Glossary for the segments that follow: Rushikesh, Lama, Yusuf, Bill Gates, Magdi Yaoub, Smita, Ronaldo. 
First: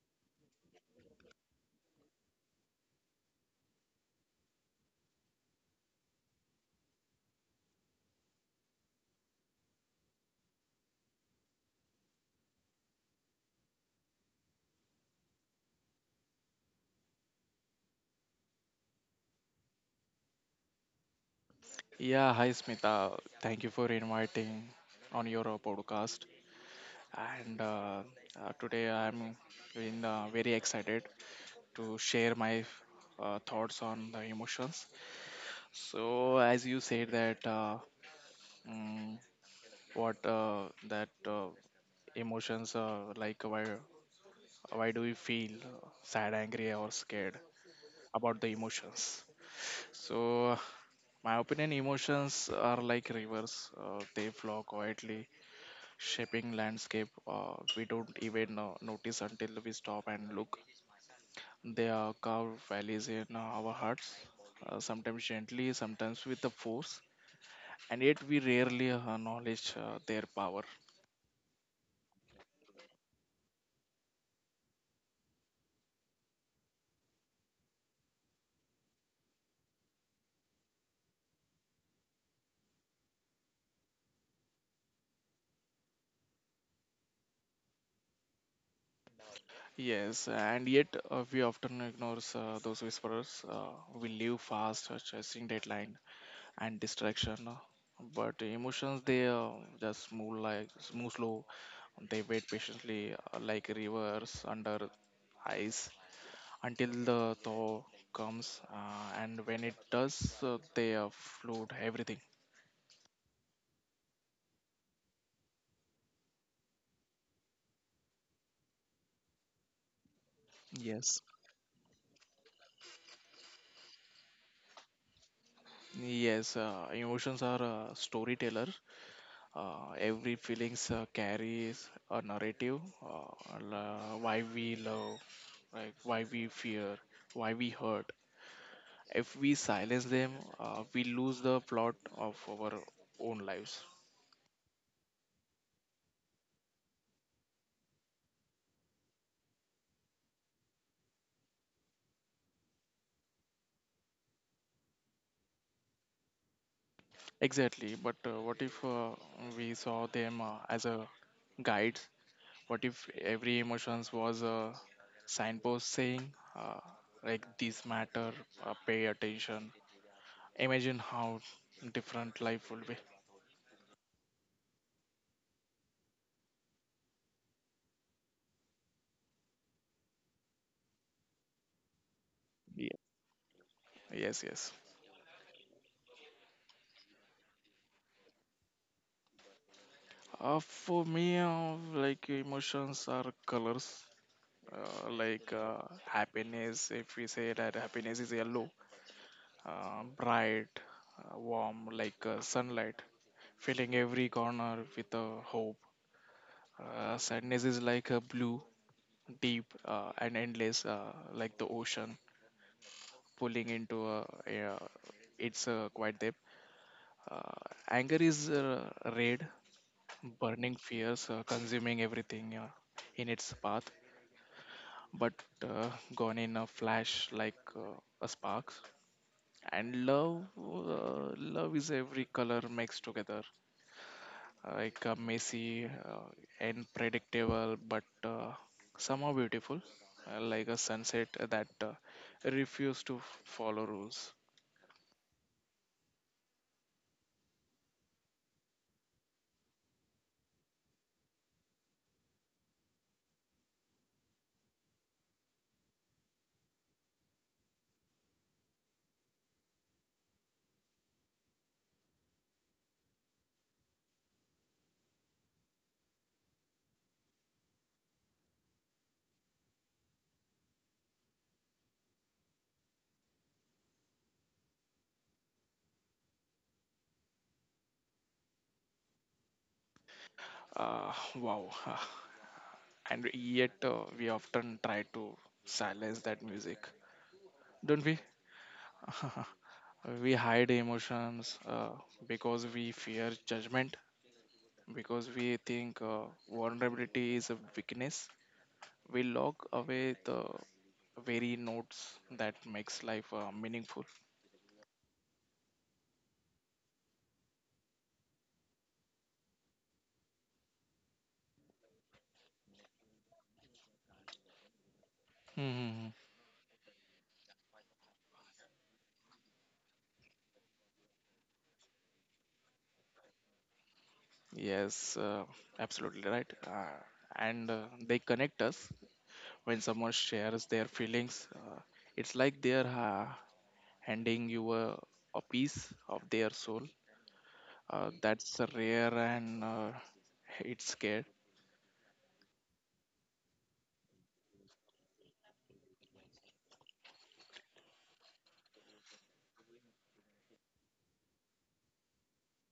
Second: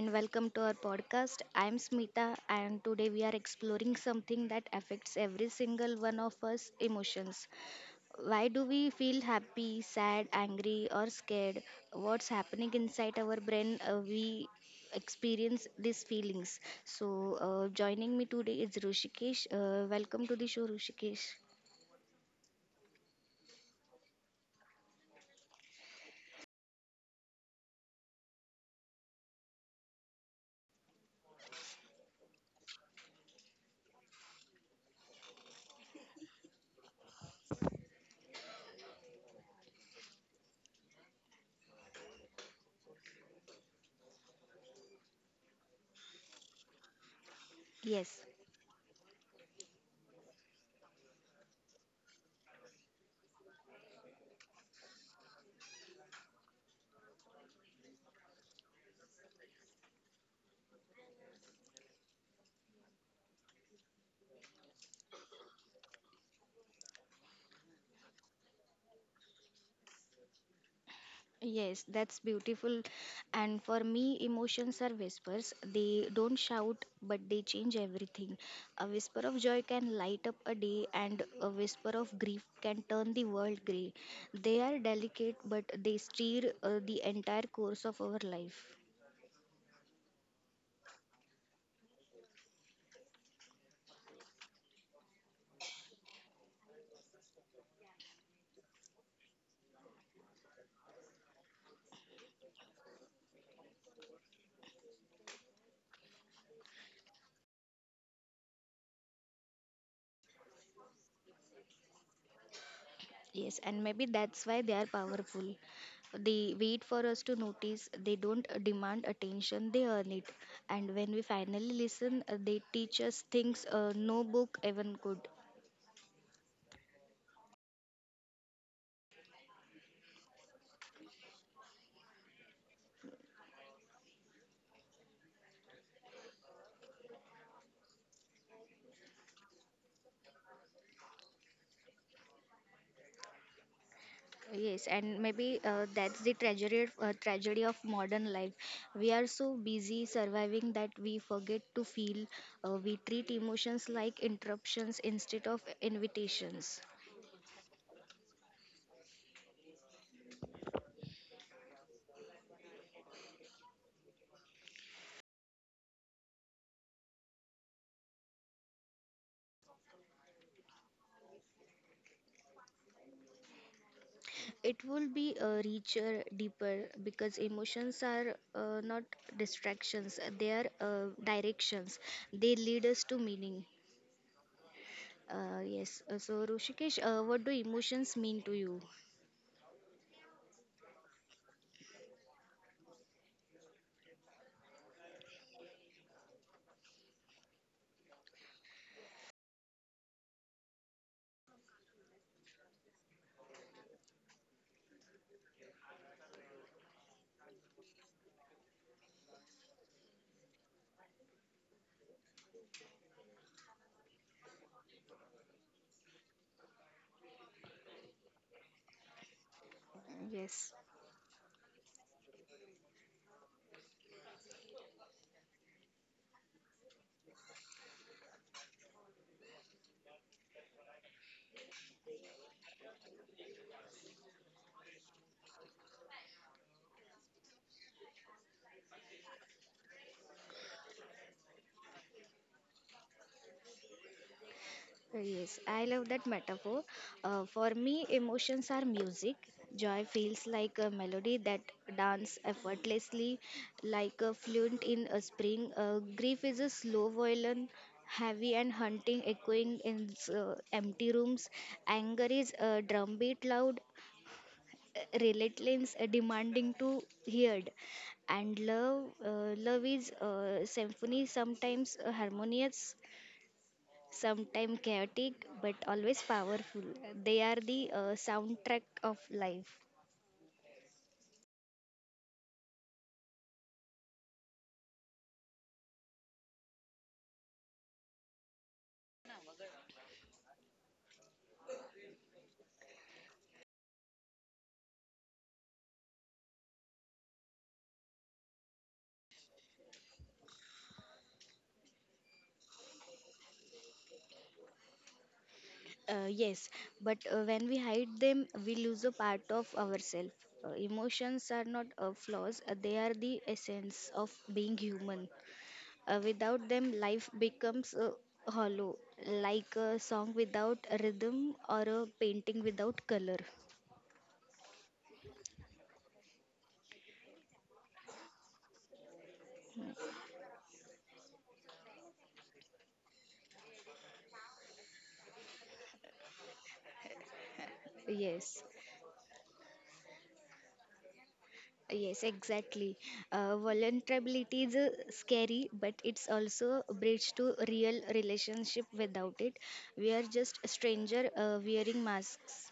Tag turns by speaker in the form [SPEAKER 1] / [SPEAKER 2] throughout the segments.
[SPEAKER 1] and welcome to our podcast. I'm Smita, and today we are exploring something that affects every single one of us emotions. Why do we feel happy, sad, angry, or scared? What's happening inside our brain? We experience these feelings. So, joining me today is Rushikesh. Welcome to the show, Rushikesh.
[SPEAKER 2] Yeah, hi Smita. Thank you for inviting on your podcast. And Today I'm in, very excited to share my thoughts on the emotions. So as you said that mm, what that emotions, like why do we feel sad, angry, or scared
[SPEAKER 1] Yes.
[SPEAKER 2] about the emotions? So my opinion, emotions are like rivers. They flow quietly, shaping landscape we don't even notice until we stop and look. They are carved valleys in our hearts, sometimes gently, sometimes with a force, and yet we rarely acknowledge their power.
[SPEAKER 1] Yes, that's beautiful. And for me, emotions are whispers. They don't shout, but they change everything. A whisper of joy can light up a day, and a whisper of grief can turn the world grey. They are delicate, but they steer the entire course of our life.
[SPEAKER 2] Yes, and yet we often ignore those whisperers. We live fast, chasing deadline and distraction. But emotions, they just move, like move slow. They wait patiently, like rivers under ice, until the thaw comes, and when it does, they flood everything.
[SPEAKER 1] Yes, and maybe that's why they are powerful. They wait for us to notice, they don't demand attention, they earn it. And when we
[SPEAKER 2] Yes.
[SPEAKER 1] finally listen, they teach us things no book even could.
[SPEAKER 2] Yes, emotions are a storyteller. Every feelings carries a narrative. Why we love, like why we fear, why we hurt. If we silence them, we lose the plot of our own lives.
[SPEAKER 1] Yes, and maybe that's the tragedy of modern life. We are so busy surviving that we forget to feel. We treat emotions like interruptions instead of invitations.
[SPEAKER 2] Exactly. But what if we saw them as a guides? What if every emotions was a signpost saying, uh, like this matter, pay attention. Imagine how different life would be.
[SPEAKER 1] It will be richer, deeper because emotions are not distractions. They are directions. They lead
[SPEAKER 2] Yeah.
[SPEAKER 1] us to meaning.
[SPEAKER 2] Yes, yes.
[SPEAKER 1] Yes. So, Rushikesh, what do emotions mean to you?
[SPEAKER 2] For me, like emotions are colors. Uh, like uh, Happiness, if we say that happiness is yellow, bright, warm, like sunlight, filling every corner with hope. Sadness is like a blue, deep and endless, like the ocean pulling into a, it's quite deep. Uh, Anger is red,
[SPEAKER 1] Yes.
[SPEAKER 2] burning fierce, consuming everything in its path, but uh, gone in a flash like a spark. And love, love is every color mixed together, like messy and predictable, but somehow beautiful, like a sunset that refused to follow rules.
[SPEAKER 1] Yes, I love that metaphor. For me, emotions are music. Joy feels like a melody that dance effortlessly, like a fluent in a spring. Grief is a slow violin, heavy and hunting, echoing in empty rooms. Anger is a drumbeat loud, relentless, demanding to heard and love love is a symphony sometimes harmonious sometimes chaotic, but always powerful. They are the soundtrack of life.
[SPEAKER 2] Wow. And yet, we often try to silence that music, don't we? We hide emotions because we fear judgment, because we think vulnerability is a weakness. We lock away the very notes that makes life meaningful.
[SPEAKER 1] Yes, but when we hide them, we lose a part of ourselves. Emotions are not flaws, they are the essence of being human.
[SPEAKER 2] Hmm.
[SPEAKER 1] Without them, life becomes hollow, like a song without a rhythm or a painting without color.
[SPEAKER 2] Yes, absolutely right. And they connect us when someone shares their feelings. It's like they're handing you a piece of their soul. That's
[SPEAKER 1] Yes.
[SPEAKER 2] a rare, and it's scared.
[SPEAKER 1] Yes, exactly. Vulnerability is scary, but it's also a bridge to real relationship. Without it, we are just a stranger wearing masks.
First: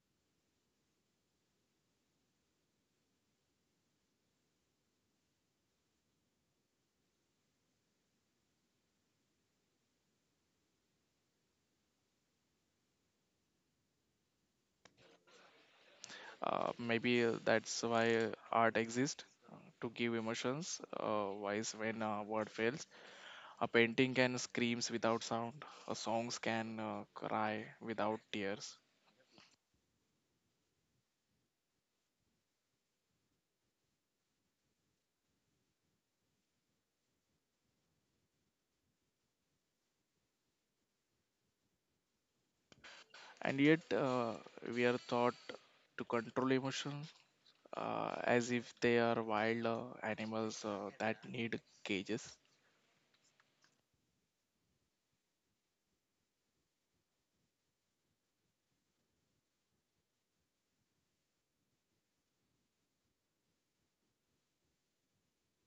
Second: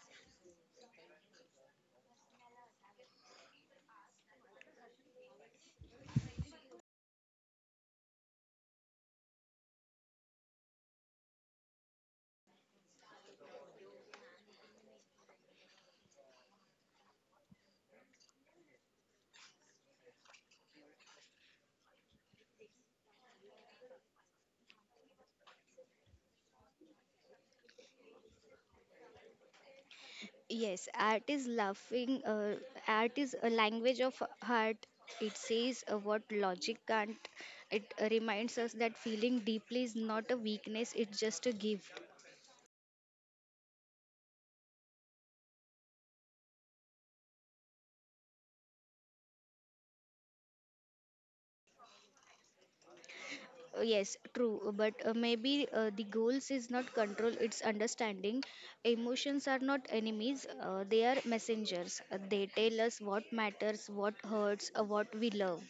[SPEAKER 2] Maybe that's why art exists to give emotions. Wise when a word fails, a painting can screams without sound. A songs can cry without tears.
[SPEAKER 1] Yes, art is laughing. Art is a language of heart. It says what logic can't. It reminds us that feeling deeply is not a weakness. It's just a gift.
[SPEAKER 2] And yet we are taught to control emotions as if they are wild animals that need cages.
[SPEAKER 1] Yes, true, but maybe the goals is not control, it's understanding. Emotions are not enemies, they are messengers. They tell us what matters, what hurts, what we love.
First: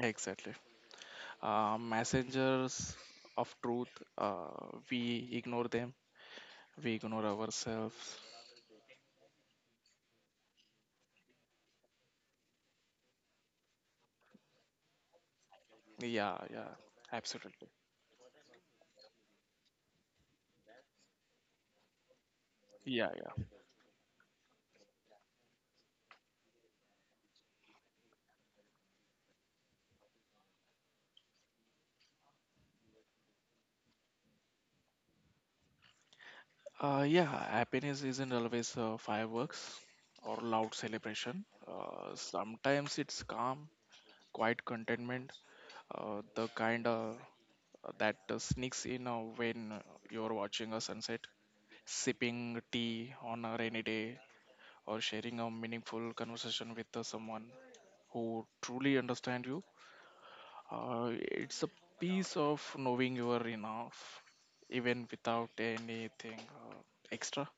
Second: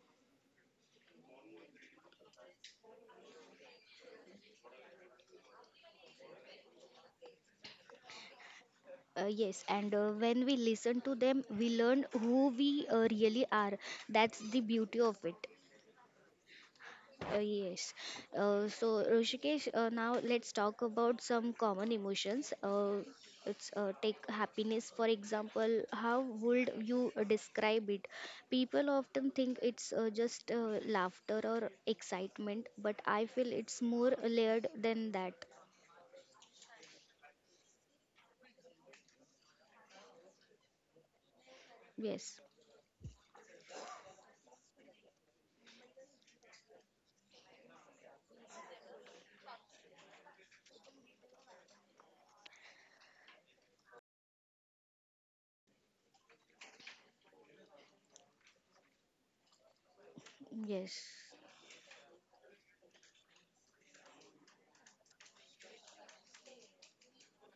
[SPEAKER 2] Exactly. Messengers of truth, uh, we ignore them, we ignore ourselves.
[SPEAKER 1] Yes, and when we listen to them, we learn who we really are. That's the beauty of it.
[SPEAKER 2] Yeah, yeah,
[SPEAKER 1] Uh,
[SPEAKER 2] absolutely.
[SPEAKER 1] yes. So, Rishikesh, now let's talk about some common emotions. Uh,
[SPEAKER 2] Yeah, yeah.
[SPEAKER 1] it's take happiness for example. How would you describe it? People often think it's just laughter or excitement, but I feel it's more layered than that.
[SPEAKER 2] Yeah, happiness isn't always fireworks or loud celebration.
[SPEAKER 1] Yes.
[SPEAKER 2] Sometimes it's calm, quiet contentment, the kind that sneaks in when you're watching a sunset, sipping tea on a rainy day, or sharing a meaningful conversation with someone who truly understands you.
[SPEAKER 1] Yes.
[SPEAKER 2] It's a piece of knowing you are enough, even without anything uh, extra.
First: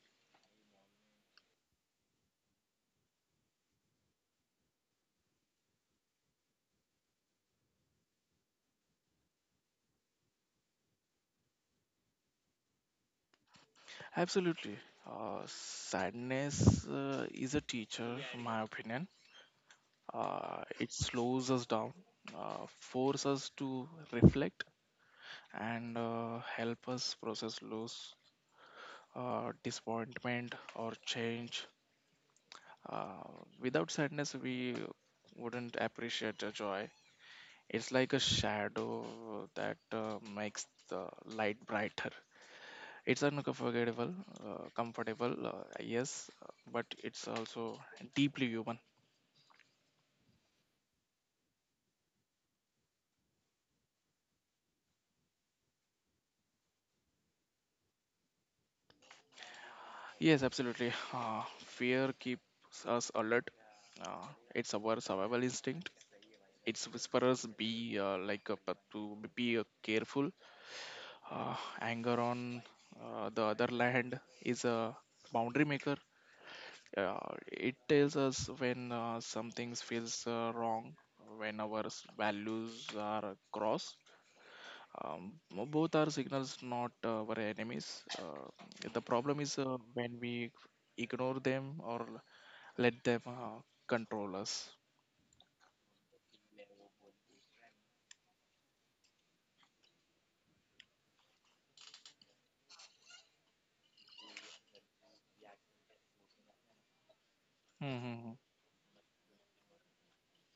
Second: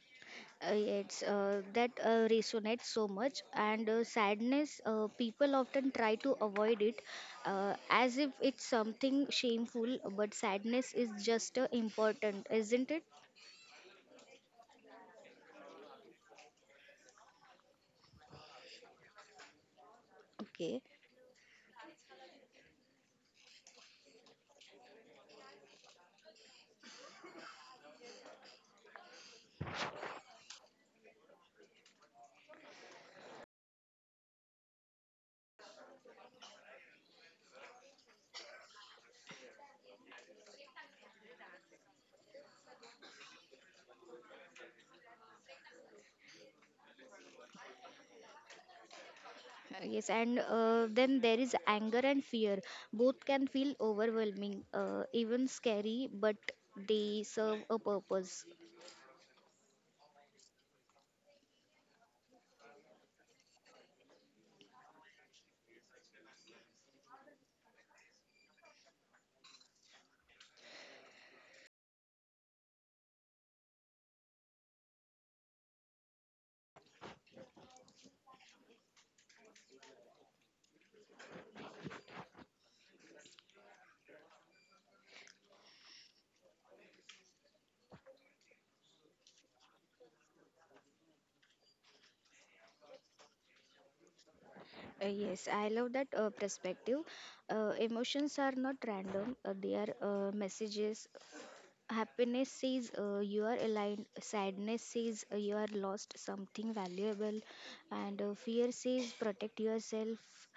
[SPEAKER 1] It's that resonates so much and sadness people often try to avoid it as if it's something shameful but sadness is just important, isn't it?
[SPEAKER 2] Absolutely. Sadness is a teacher, in my opinion.
[SPEAKER 1] Okay.
[SPEAKER 2] It slows us down, uh, forces us to reflect and help us process loss, disappointment, or change. Uh, Without sadness, we wouldn't appreciate the joy. It's like a shadow that makes the light brighter. It's unforgettable, comfortable, yes, but it's also deeply human.
[SPEAKER 1] Yes, and then there is anger and fear, both can feel overwhelming, even scary, but they serve a purpose.
[SPEAKER 2] Yes, absolutely. Fear keeps us alert. Uh, it's our survival instinct. It's whisperers be, but to be careful. Anger on the other land is a boundary maker. Uh, it tells us when something feels wrong, when our values are crossed. Both are signals, not our enemies. The problem is when we ignore them or let them control us.
[SPEAKER 1] Yes, I love that perspective. Emotions are not random, they are messages. Happiness says you are aligned, sadness says you are lost something valuable, and
[SPEAKER 2] Hmm.
[SPEAKER 1] fear says protect yourself,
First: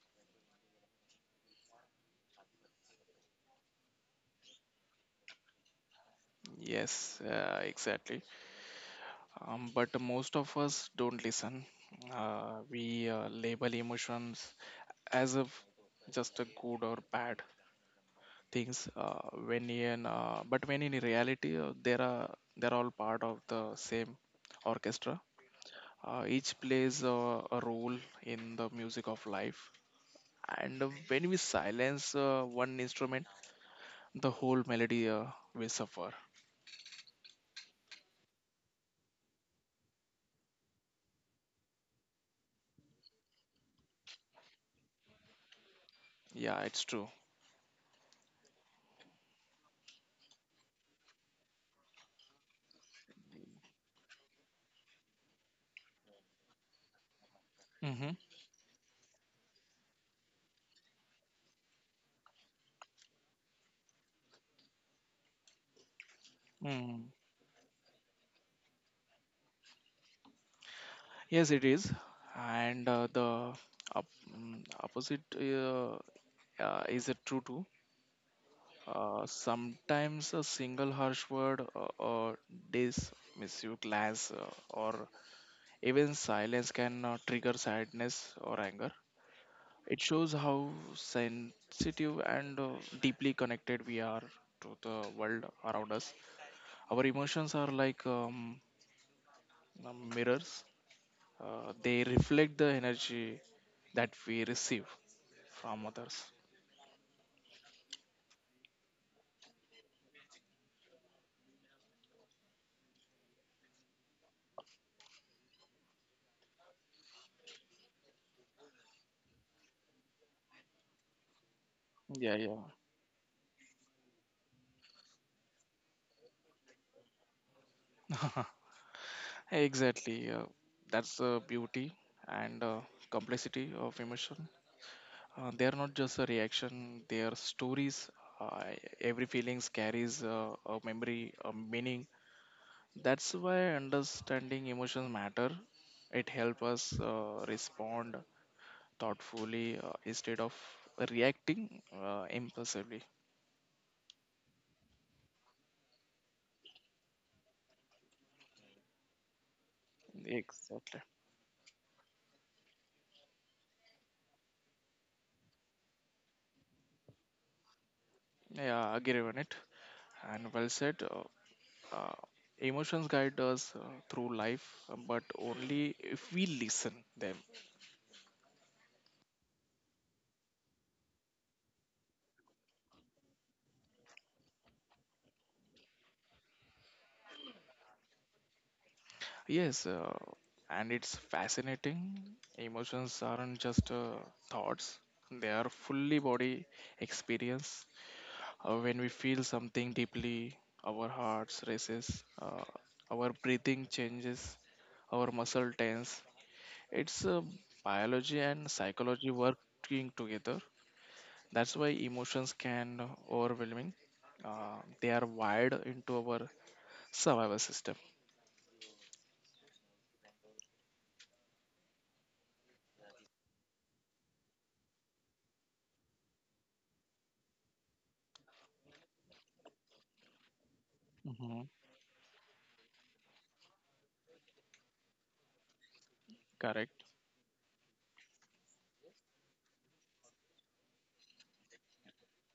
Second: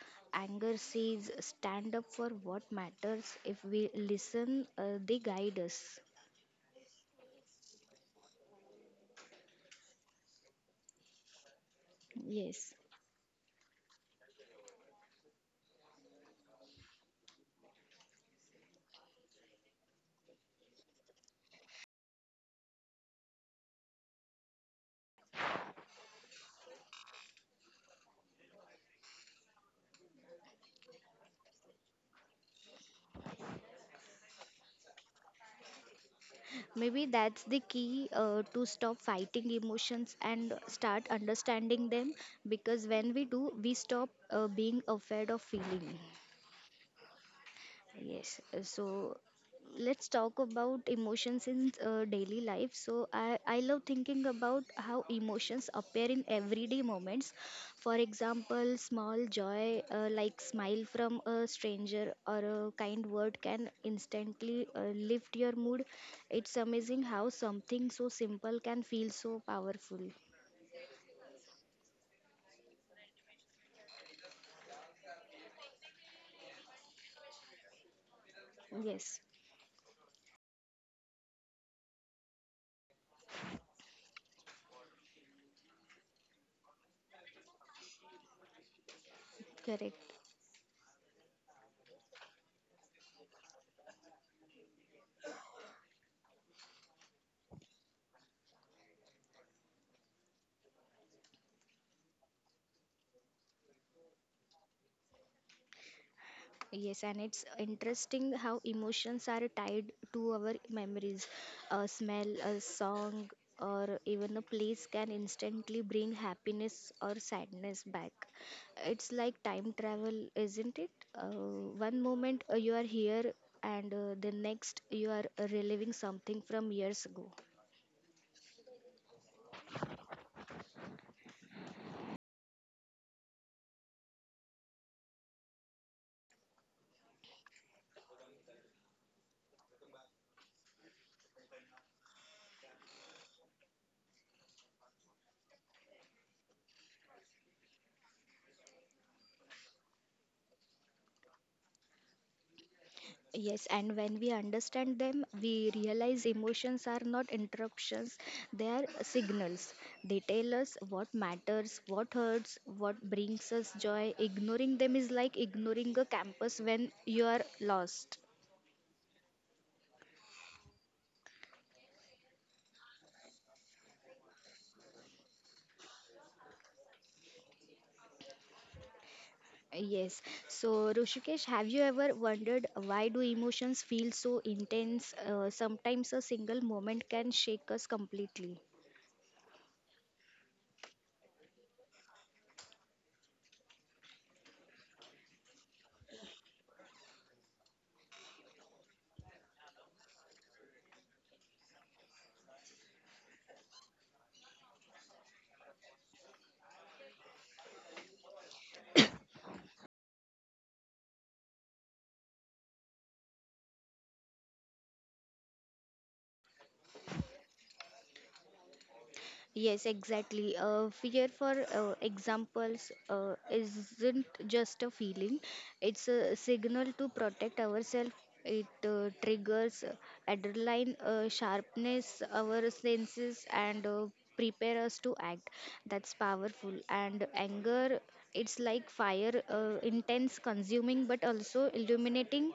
[SPEAKER 1] anger says stand up for what matters. If we listen, they guide us.
[SPEAKER 2] Yes, exactly. But most of us don't listen. Uh,
[SPEAKER 1] Yes.
[SPEAKER 2] we uh, label emotions as if just a good or bad things. When in but when in reality, there are they're all part of the same orchestra. Each plays a role in the music of life. And when we silence one instrument, the whole melody will suffer.
[SPEAKER 1] Maybe that's the key to stop fighting emotions and start understanding them because when we do, we stop being afraid of feeling.
[SPEAKER 2] Yeah, it's true.
[SPEAKER 1] Yes, so let's talk about emotions in daily life. So I love thinking about how emotions appear in everyday moments. For
[SPEAKER 2] Mm-hmm.
[SPEAKER 1] example, small joy like smile from a stranger or a kind word can instantly lift your mood. It's amazing
[SPEAKER 2] Mm.
[SPEAKER 1] how something so simple can feel so powerful.
[SPEAKER 2] Yes, it is. And the opposite, is true too.
[SPEAKER 1] Yes,
[SPEAKER 2] Sometimes a single harsh word or dismiss you glance or even silence can trigger sadness or anger. It
[SPEAKER 1] correct.
[SPEAKER 2] shows how sensitive and deeply connected we are to the world around us. Our emotions are like mirrors, they reflect the energy that we receive from others.
[SPEAKER 1] Yes, and it's interesting how emotions are tied to our memories. A smell, a song, or even a place can instantly bring happiness or sadness back. It's like time travel, isn't it? One
[SPEAKER 2] Yeah,
[SPEAKER 1] moment
[SPEAKER 2] yeah,
[SPEAKER 1] you are here, and the next you are reliving something from years ago.
[SPEAKER 2] exactly. That's the beauty and complexity of emotion. They are not just a reaction; they are stories. Uh, every feelings carries a memory, a meaning. That's why understanding emotions matter. It helps us respond thoughtfully instead of reacting impulsively.
[SPEAKER 1] Yes, and when we understand them, we realize emotions are not interruptions, they are signals. They tell us
[SPEAKER 2] Exactly.
[SPEAKER 1] what matters, what hurts, what brings us joy. Ignoring them is like ignoring a campus when you are lost.
[SPEAKER 2] Yeah, agree on it. And well said. Uh, Emotions guide us through life, but only if we listen them.
[SPEAKER 1] Yes. So, Rushikesh, have you ever wondered why do emotions feel so intense? Sometimes a single moment can shake us completely.
[SPEAKER 2] Yes, and it's fascinating, emotions aren't just thoughts, they are fully body experience. When we feel something deeply, our hearts races, uh, our breathing changes, our muscle tense. It's biology and psychology working together. That's why emotions can overwhelming. They are wired into our survival system.
[SPEAKER 1] Yes, exactly. Fear, for examples, isn't just a feeling, it's a signal to protect ourselves. It triggers adrenaline,
[SPEAKER 2] Hmm.
[SPEAKER 1] sharpness our senses, and prepare us to act. That's powerful.
[SPEAKER 2] Correct.
[SPEAKER 1] And anger, it's like fire, intense, consuming, but also illuminating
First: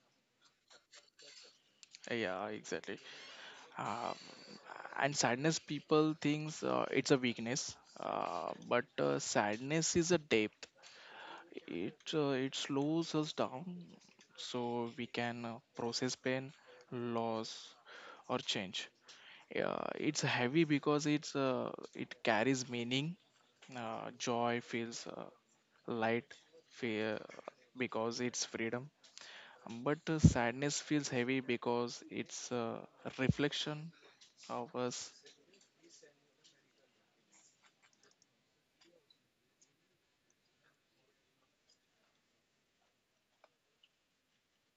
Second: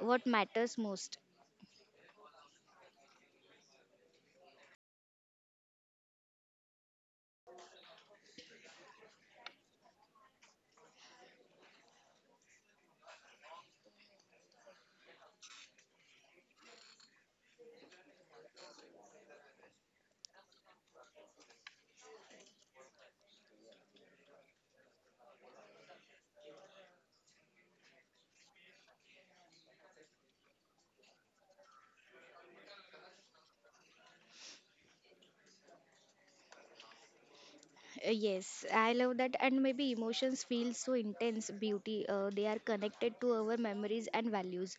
[SPEAKER 1] what matters most.
[SPEAKER 2] Yeah, exactly. Um, and sadness, people thinks it's a weakness, but sadness is a depth. It slows us down, so we can process pain, loss, or change. Yeah, it's heavy because it carries meaning. Joy feels light, fear because it's freedom, but sadness feels heavy because it's a reflection of us.
[SPEAKER 1] Yes, I love that, and maybe emotions feel so intense. Beauty, they are connected to our memories and values.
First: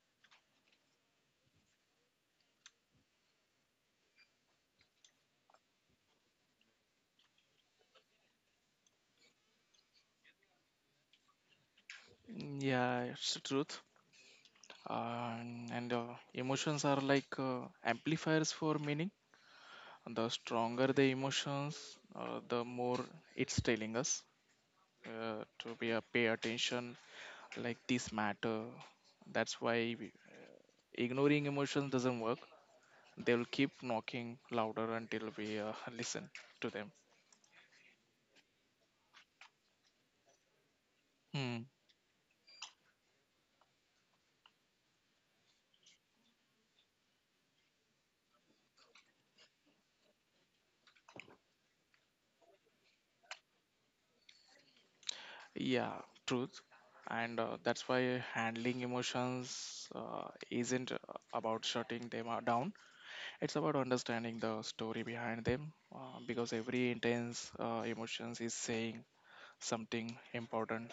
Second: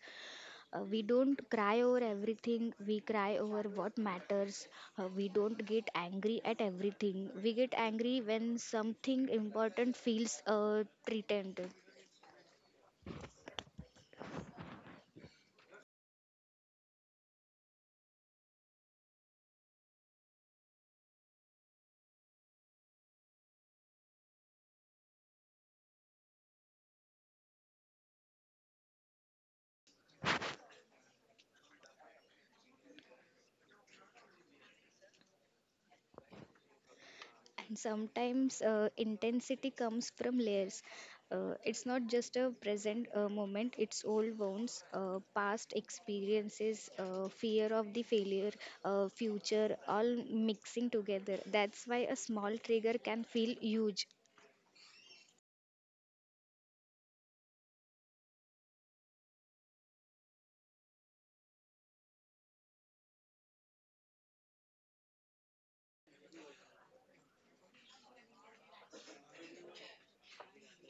[SPEAKER 1] We don't cry over everything, we cry over what matters. We don't get angry at everything, we get angry when something important feels threatened.
[SPEAKER 2] Yeah, it's the truth. And emotions are like amplifiers for meaning. The stronger the emotions, the more it's telling us to be a pay attention, like this matter. That's why ignoring emotions doesn't work. They'll keep knocking louder until we listen to them.
[SPEAKER 1] And sometimes intensity comes from layers,
[SPEAKER 2] Hmm.
[SPEAKER 1] it's not just a present moment, it's old wounds, past experiences, fear of the failure, future all mixing together. That's why a small trigger can feel huge.
[SPEAKER 2] Yeah, truth. And that's why handling emotions isn't about shutting them down. It's about understanding the story behind them, because every intense emotions is saying something important.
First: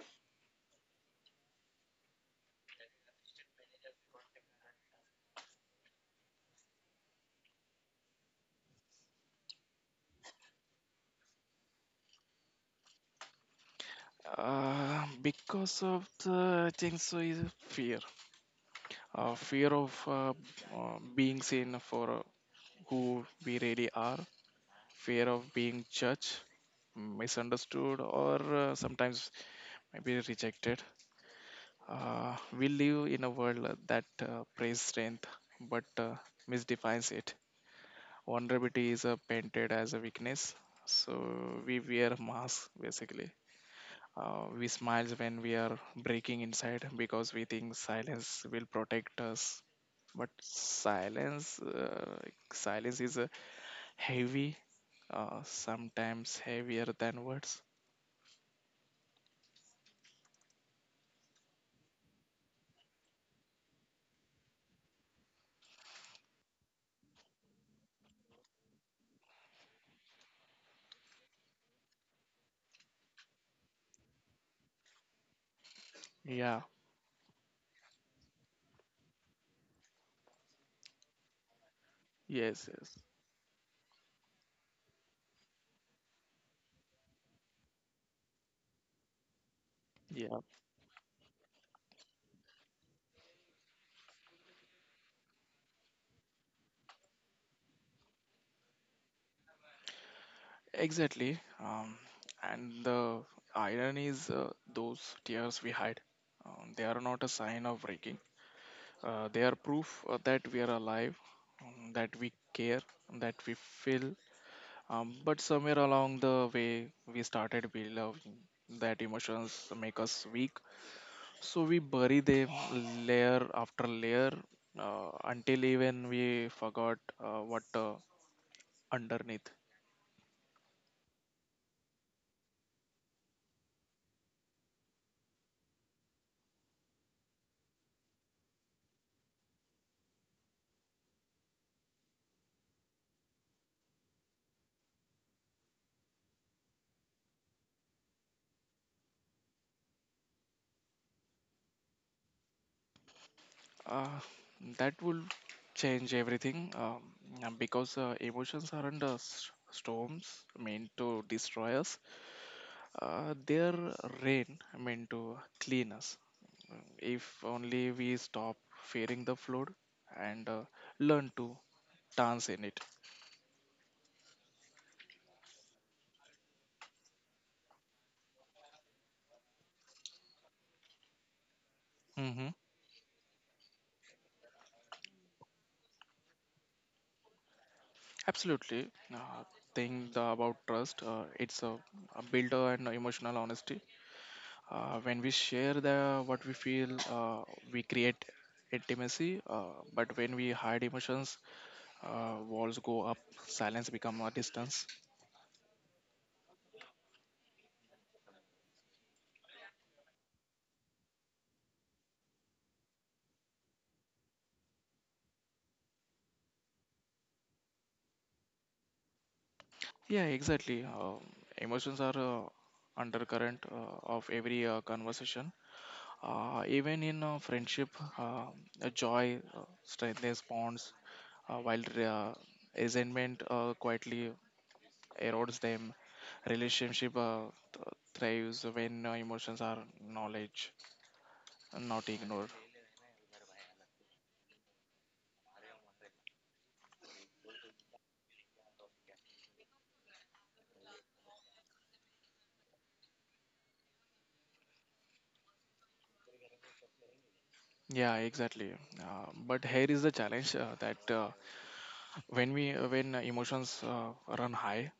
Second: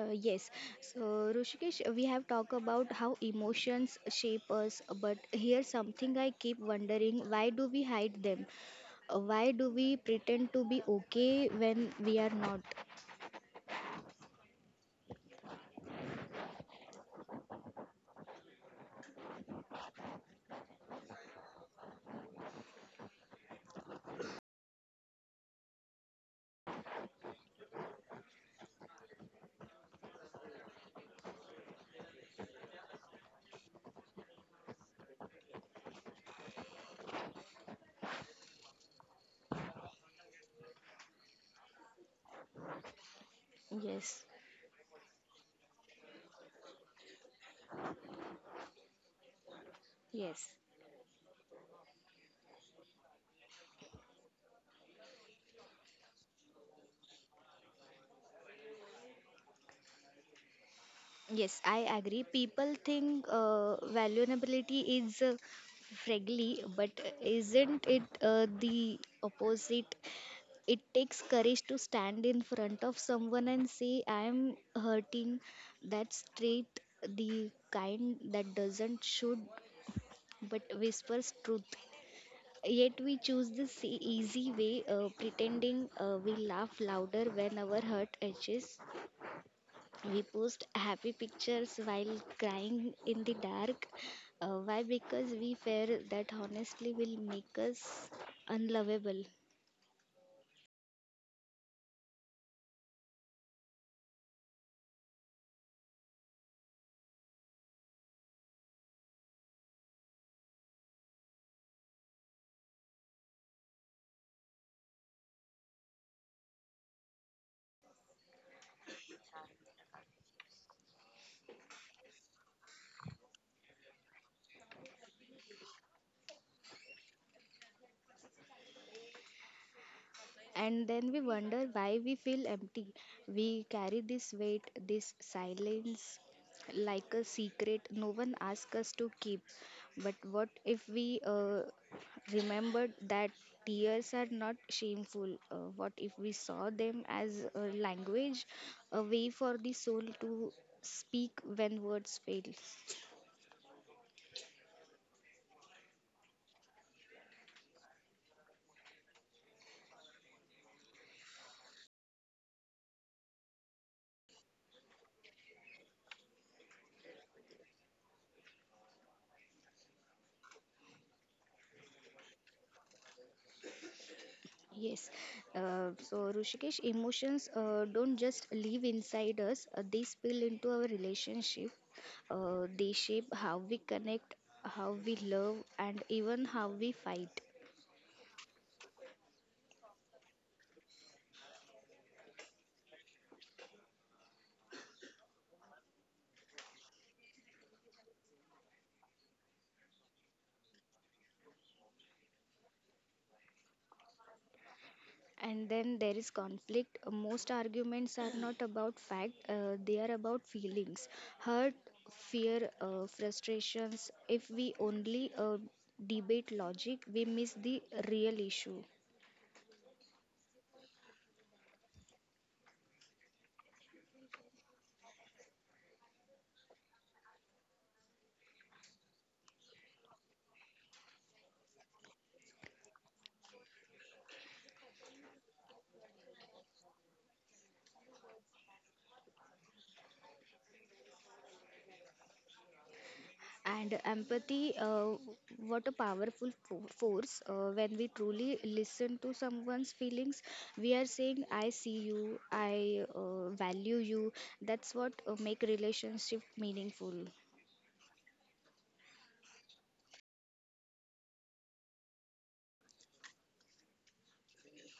[SPEAKER 1] Yes so Rushikesh, we have talked about how emotions shape us, but here's something I keep wondering: why do we hide them? Why do we pretend to be okay when we are not?
[SPEAKER 2] Because of the, I think so is fear. Fear of being seen for who we really are, fear of being judged, misunderstood, or sometimes maybe rejected. We live in a world that praises strength, but misdefines it. Vulnerability is painted as a weakness, so we wear masks basically.
[SPEAKER 1] Yes,
[SPEAKER 2] We smile when we are breaking inside because we think silence will protect us. But
[SPEAKER 1] yes,
[SPEAKER 2] silence, silence is a heavy, sometimes heavier than words.
[SPEAKER 1] yes, I agree. People think vulnerability is friendly, but isn't it the opposite? It takes courage to stand in front of someone and say, I am hurting. That's
[SPEAKER 2] Yeah.
[SPEAKER 1] straight, the kind that doesn't should but whispers truth.
[SPEAKER 2] Yes, yes.
[SPEAKER 1] Yet we choose this easy way, pretending we laugh louder when our hurt edges, we
[SPEAKER 2] Yeah,
[SPEAKER 1] post happy pictures while crying in the dark, why? Because we fear that honestly will make us unlovable.
[SPEAKER 2] exactly. And the irony is those tears we hide, they are not a sign of breaking. They are proof that we are alive, that we care, that we feel. But somewhere along the way, we started believing that emotions make us weak. So we bury them layer after layer, until even we forgot what underneath.
[SPEAKER 1] And then we wonder why we feel empty. We carry this weight, this silence, like a secret no one asks us to keep. But what if we remembered that tears are not shameful? What if we saw them as a language, a way for the soul to speak when words fail?
[SPEAKER 2] Uh, that will change everything, because emotions aren't storms meant to destroy us. They're rain meant to clean us. If only we stop fearing the flood and learn to dance in it.
[SPEAKER 1] Yes. So, Rushikesh, emotions don't just live inside us, they spill into our relationship.
[SPEAKER 2] Mm-hmm.
[SPEAKER 1] They shape how we connect, how we love, and even how we fight.
[SPEAKER 2] Absolutely. Thing the, about trust, a builder and emotional honesty. When we share the what we feel, we create intimacy. But when we hide emotions, walls go up, silence become a distance.
[SPEAKER 1] And then there is conflict. Most arguments are not about fact, they are about feelings hurt, fear, frustrations. If we only debate logic, we miss the real issue.
[SPEAKER 2] Yeah, exactly. Emotions are undercurrent of every conversation. Even in friendship, uh, joy strengthens bonds, while resentment quietly erodes them. Relationship th- thrives when emotions are knowledge, not ignore.
[SPEAKER 1] And empathy, what a powerful force. When we truly listen to someone's feelings, we are saying, I see you, I value you. That's what make relationship meaningful.
[SPEAKER 2] Yeah, exactly. But here is the challenge, that when emotions run high,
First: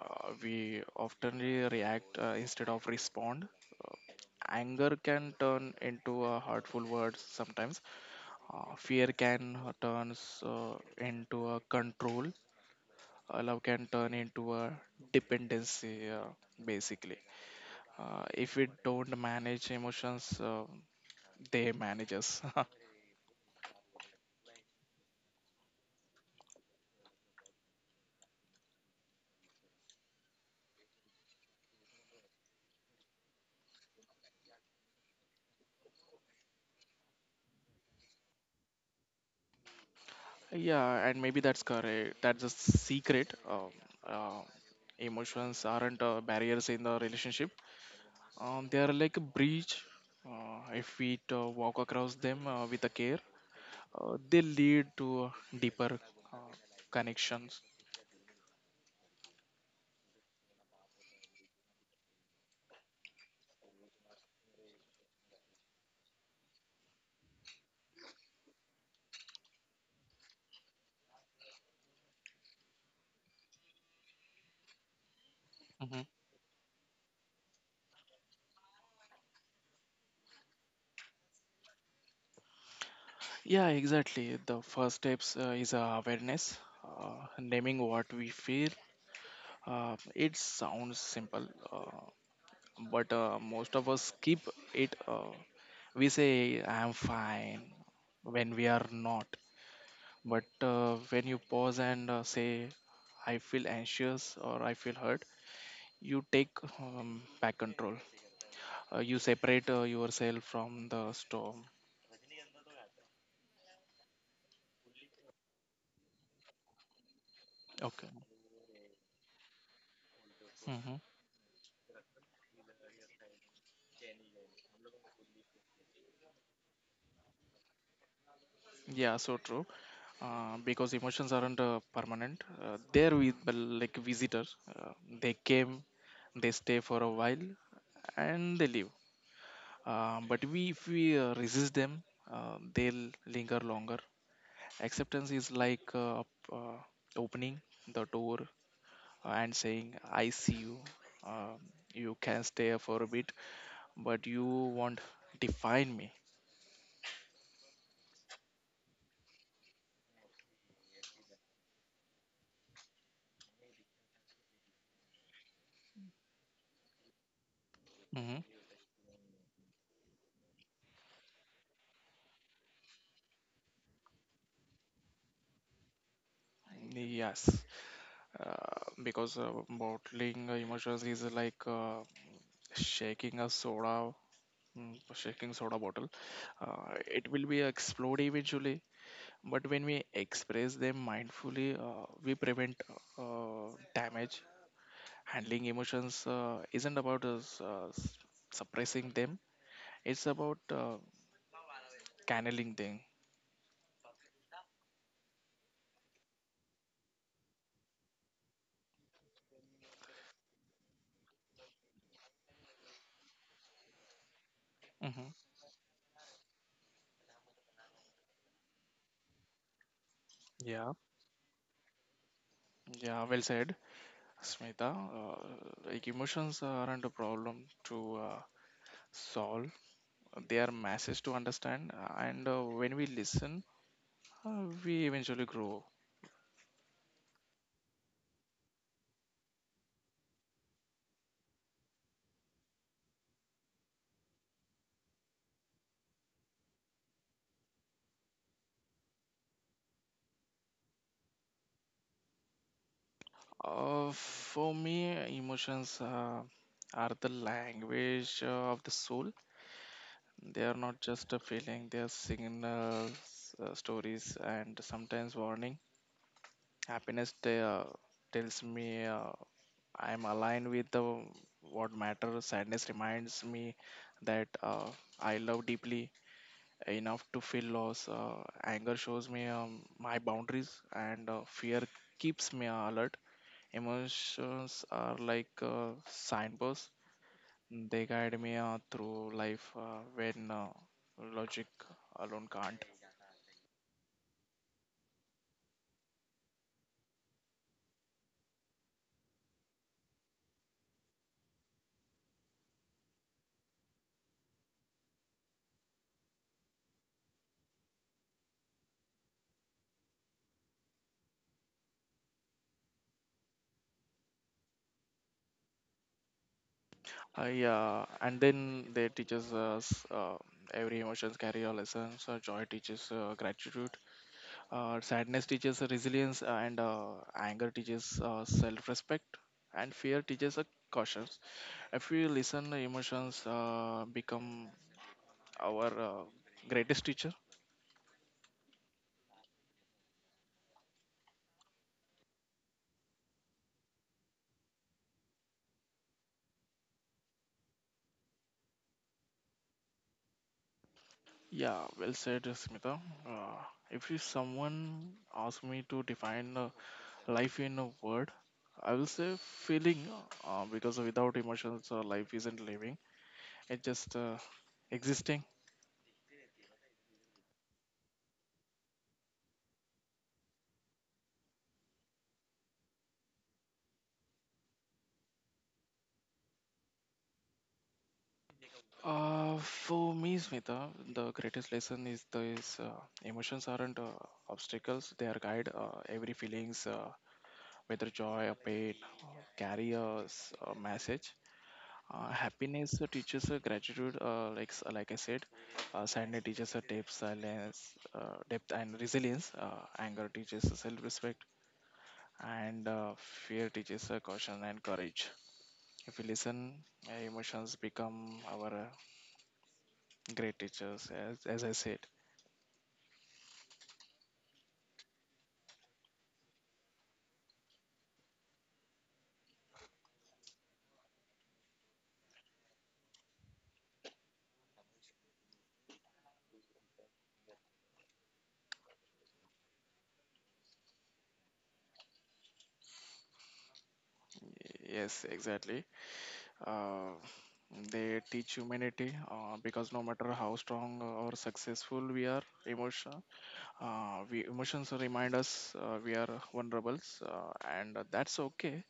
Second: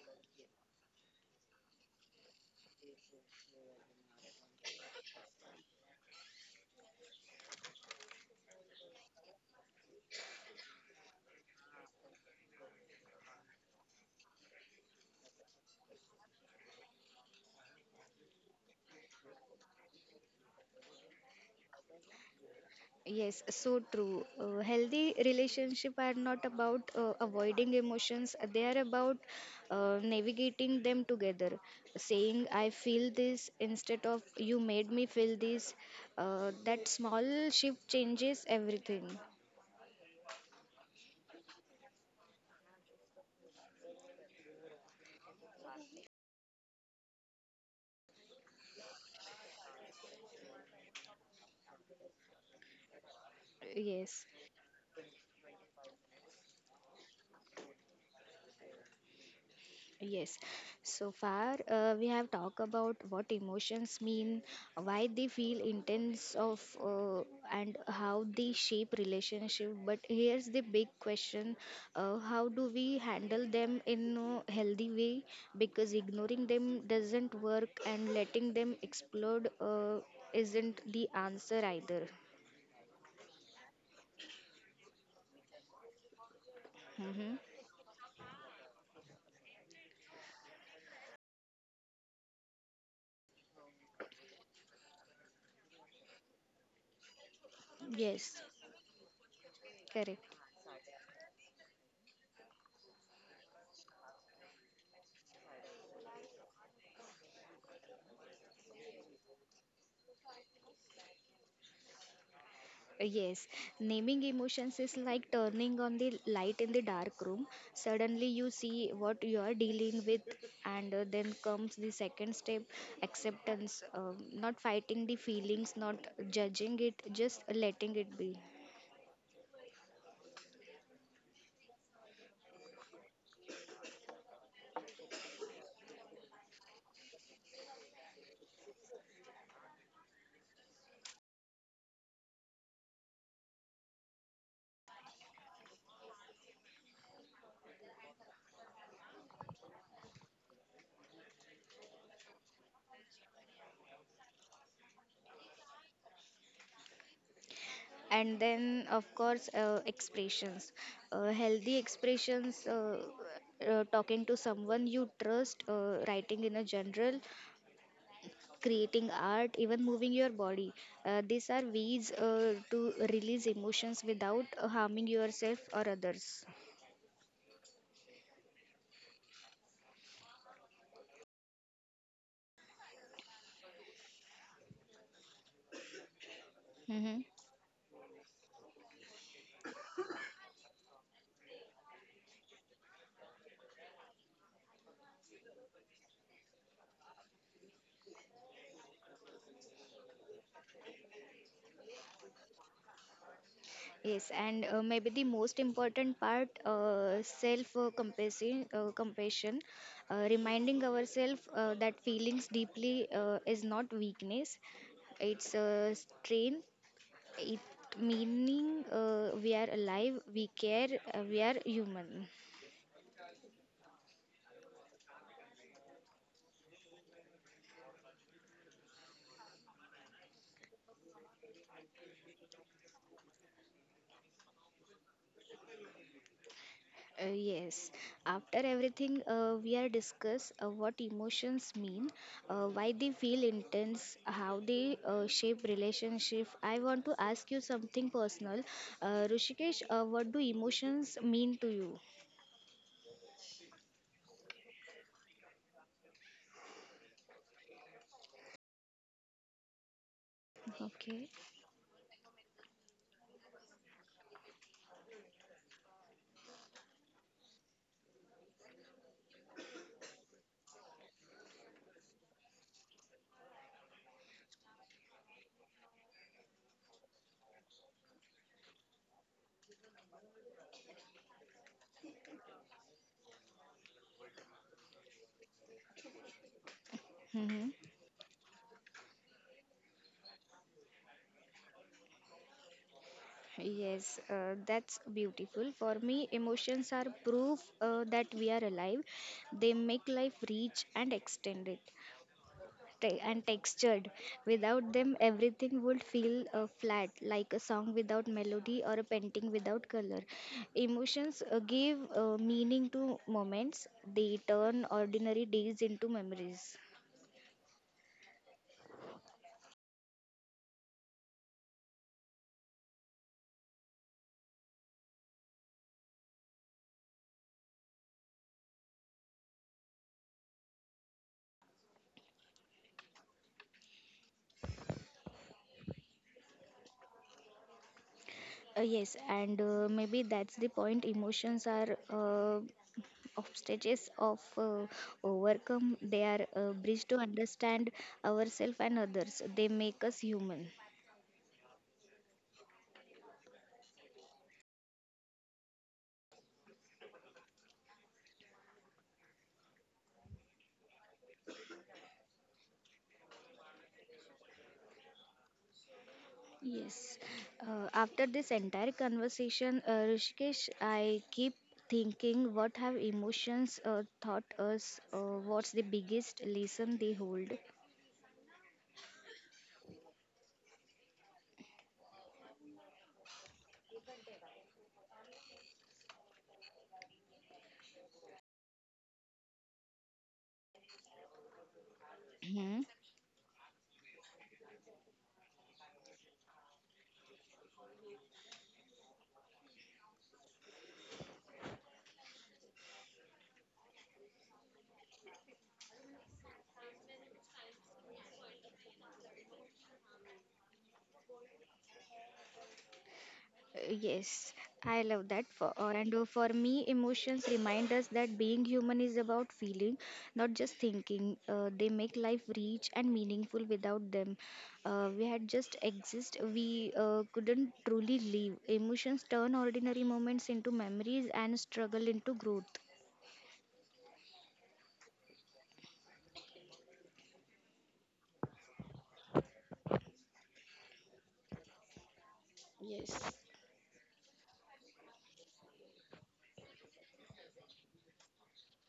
[SPEAKER 2] we often react instead of respond. Anger can turn into a hurtful words sometimes, fear can turns into a control, love can turn into a dependency, basically. If we don't manage emotions, they manage us.
[SPEAKER 1] Yes, so true. Healthy relationship are not about avoiding emotions. They are about navigating them together. Saying I feel this instead of you made me feel this. That small shift changes everything.
[SPEAKER 2] Yeah, and maybe that's correct. That's a secret. Uh, Emotions aren't barriers in the relationship. They are like a bridge. If we walk across them with a care,
[SPEAKER 1] Yes.
[SPEAKER 2] they lead to deeper uh, connections.
[SPEAKER 1] Yes, so far we have talked about what emotions mean, why they feel intense of, and how they shape relationship. But here's the big question: how do we handle them in a healthy way? Because
[SPEAKER 2] Hmm.
[SPEAKER 1] ignoring them doesn't work, and letting them explode isn't the answer either.
[SPEAKER 2] Yeah, exactly. The first steps is awareness,
[SPEAKER 1] Hmm.
[SPEAKER 2] naming what we feel. It sounds simple, but most of us skip it. We say, "I'm fine,"
[SPEAKER 1] Yes,
[SPEAKER 2] when we are not.
[SPEAKER 1] correct.
[SPEAKER 2] But when you pause and say, I feel anxious or I feel hurt, you take back control. You separate yourself from the storm.
[SPEAKER 1] Yes, naming emotions is like turning on the light in the dark room.
[SPEAKER 2] Okay.
[SPEAKER 1] Suddenly, you see what you are dealing with, and
[SPEAKER 2] Hmm.
[SPEAKER 1] then comes the second step acceptance. Not fighting the feelings, not judging it, just letting it be.
[SPEAKER 2] Yeah, so true. Because emotions aren't permanent. They're with, like visitors. They came, they stay for a while, and they leave. If we resist them, they'll linger longer. Acceptance is like uh, opening the door and saying, I see you. Um, you can stay for a bit, but you won't define me.
[SPEAKER 1] And then, of course, expressions. Healthy expressions. Talking to someone you trust, writing in a journal,
[SPEAKER 2] Hmm.
[SPEAKER 1] creating art, even moving your body. These are ways to release emotions without harming yourself or others.
[SPEAKER 2] Yes, because bottling emotions is like shaking a soda, shaking soda bottle.
[SPEAKER 1] Mm-hmm.
[SPEAKER 2] It will be explode eventually, but when we express them mindfully, we prevent damage. Handling emotions isn't about suppressing them, it's about channeling them.
[SPEAKER 1] Yes, and maybe the most important part, compassion, reminding ourselves that feelings deeply is not weakness,
[SPEAKER 2] Hmm.
[SPEAKER 1] it's a strain, it meaning we are alive, we care,
[SPEAKER 2] Yeah.
[SPEAKER 1] we are human.
[SPEAKER 2] Yeah, well said, Smita. uh, like emotions aren't a problem to uh, solve, they are masses to understand, and when we listen, we eventually grow.
[SPEAKER 1] Yes. After everything we are discuss what emotions mean, why they feel intense, how they shape relationship. I want to ask you something personal. Rushikesh, what do emotions mean to you?
[SPEAKER 2] For me, emotions are the language of the soul. They are not
[SPEAKER 1] Okay.
[SPEAKER 2] just a feeling, they are signals, stories, and sometimes warning. Happiness tells me I am aligned with what matters. Sadness reminds me that I love deeply enough to feel loss. Anger shows me my boundaries, and fear keeps me alert. Emotions are like signposts,
[SPEAKER 1] Mm-hmm.
[SPEAKER 2] they guide me through life when logic alone can't.
[SPEAKER 1] Yes, that's beautiful. For me, emotions are proof that we are alive. They make life rich and extended. And textured. Without them, everything would feel flat, like a song without melody or a painting without color. Emotions give meaning to moments, they turn ordinary days into memories.
[SPEAKER 2] Yeah, and then they teaches us, every emotions carry a lesson. So joy teaches gratitude, sadness teaches resilience, and anger teaches self-respect, and fear teaches caution. If we listen, emotions become our greatest teacher.
[SPEAKER 1] Yes, and maybe that's the point. Emotions are obstacles of overcome. They are a bridge to understand ourselves and others. They make us human.
[SPEAKER 2] Yeah, well said, Smita. Uh, if someone asks me to define life in a word, I will say feeling, because without emotions life isn't living, it's just existing.
[SPEAKER 1] Yes. After this entire conversation, Rishikesh, I keep thinking what have emotions taught us? What's the biggest lesson they hold?
[SPEAKER 2] For me, Smita, the greatest lesson is the uh, emotions aren't obstacles, they are guide. Every feelings whether joy or pain, uh, carry a message. Happiness teaches gratitude, like like I said. Sadness teaches depth and resilience, anger teaches self-respect, and fear teaches caution and courage. If we listen, emotions become our great teachers, as I said.
[SPEAKER 1] Yes, I love that. For me, emotions remind us that being human is about feeling, not just thinking. They make life rich and meaningful. Without them, we had just exist. We couldn't truly live. Emotions turn ordinary moments into memories and struggle into growth.
[SPEAKER 2] Yes, exactly. Uh, they teach humanity because no matter how strong or successful we are, we emotions remind us we are vulnerable, uh, and that's okay.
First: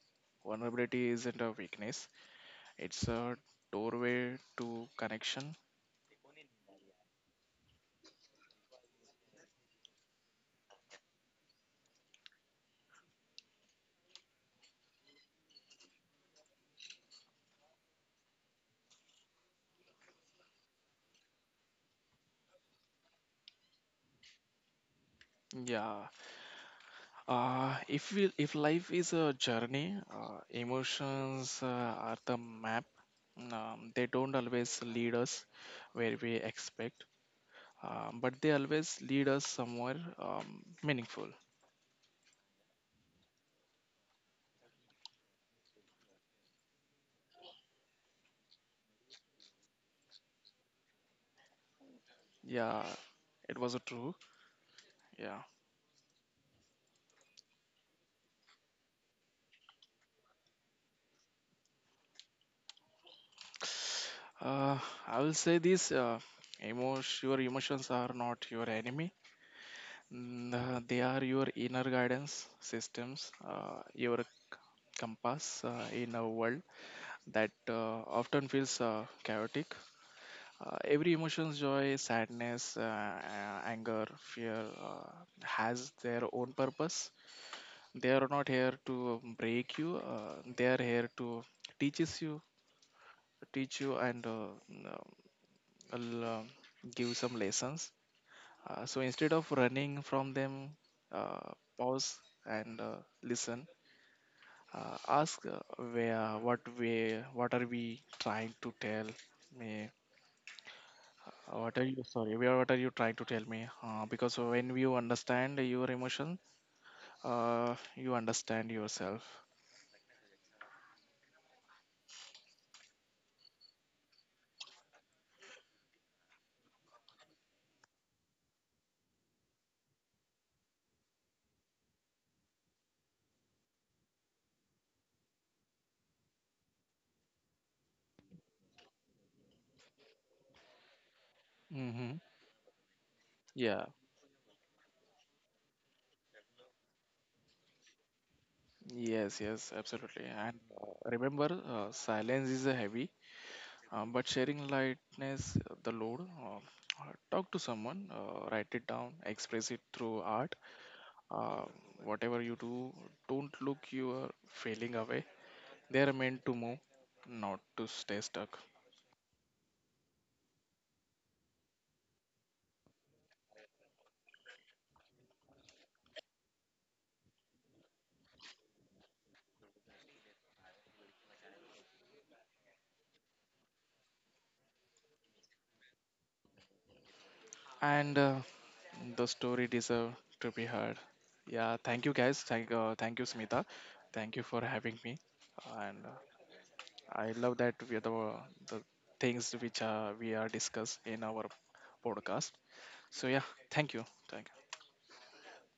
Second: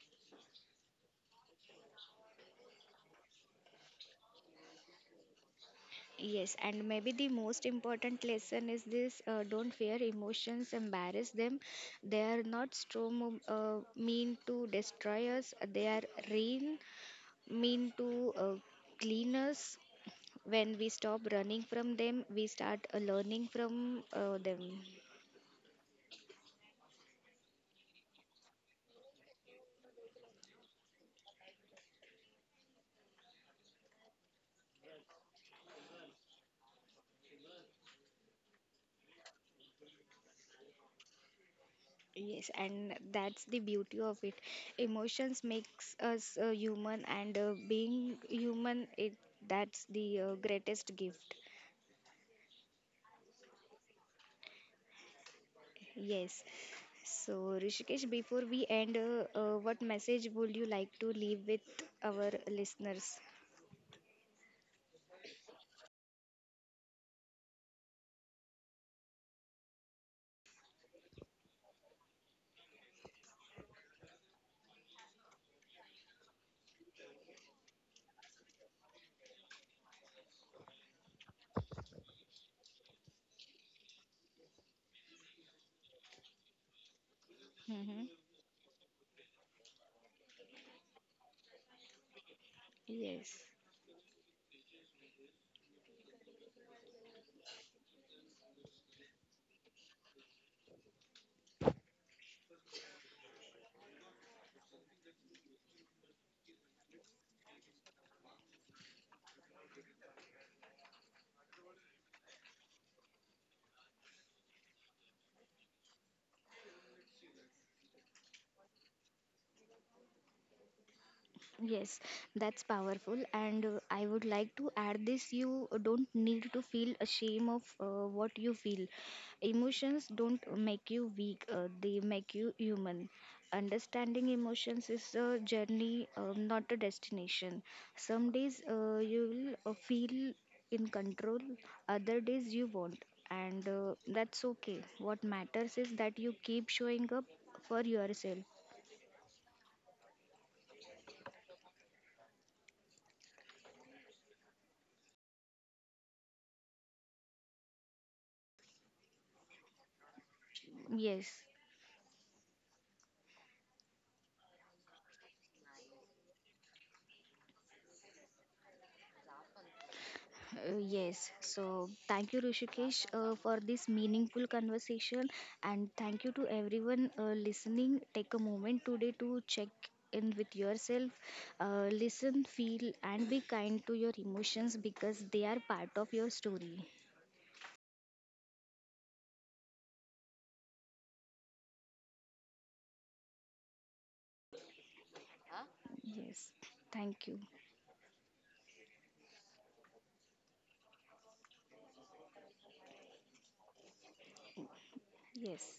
[SPEAKER 2] Vulnerability isn't a weakness; it's a doorway to connection.
[SPEAKER 1] Yes, and maybe the most important lesson is this don't fear emotions, embarrass them. They are not strong, mean to destroy us, they are rain, mean to clean us. When we stop running from them, we start learning from them.
[SPEAKER 2] Yeah. If life is a journey, emotions are the map. They don't always lead us where we expect, but they always lead us somewhere meaningful.
[SPEAKER 1] Yes, and that's the beauty of it. Emotions makes us human, and being human, it that's the greatest gift.
[SPEAKER 2] Yeah, it was a true. Yeah.
[SPEAKER 1] Yes. So, Rishikesh, before we end, what message would you like to leave with our listeners?
[SPEAKER 2] uh, I will say this: your emotions are not your enemy. They are your inner guidance systems, your compass in a world that often feels chaotic. Every emotion's joy, sadness, anger, fear, has their own purpose.
[SPEAKER 1] Hmm.
[SPEAKER 2] They are not here to break you. They are here to teaches you,
[SPEAKER 1] Yes.
[SPEAKER 2] teach you, and l- uh, give some lessons. So instead of running from them, uh, pause and listen. Ask, what are we trying to tell me? What are you trying to tell me? Because when you understand your emotion, uh, you understand yourself.
[SPEAKER 1] Yes, that's powerful. And I would like to add this: you don't need to feel ashamed of what you feel. Emotions don't make you weak, they make you human. Understanding emotions is a journey, not a destination. Some days you will feel in control,
[SPEAKER 2] Mm-hmm.
[SPEAKER 1] other days you won't. And
[SPEAKER 2] Yeah,
[SPEAKER 1] that's okay. What matters is that you keep showing up for yourself.
[SPEAKER 2] yes, yes, absolutely. And remember, silence is a heavy, but sharing lightness the load. Talk to someone, write it down, express it through art.
[SPEAKER 1] Yes.
[SPEAKER 2] Uh, Whatever you do, don't look your failing away. They are meant to move, not to stay stuck.
[SPEAKER 1] Yes, so thank you, Rishikesh, for this meaningful conversation, and thank you to everyone listening. Take a moment today to check in with yourself, listen, feel, and be kind to your emotions because they are part of your story.
[SPEAKER 2] And the story deserve to be heard. Yeah, thank you guys. Thank you, Smita. Thank you for having me. And
[SPEAKER 1] Yes, thank
[SPEAKER 2] I
[SPEAKER 1] you.
[SPEAKER 2] love that the things which we are discussed in our podcast. So yeah, thank you. Thank you.
[SPEAKER 1] Yes.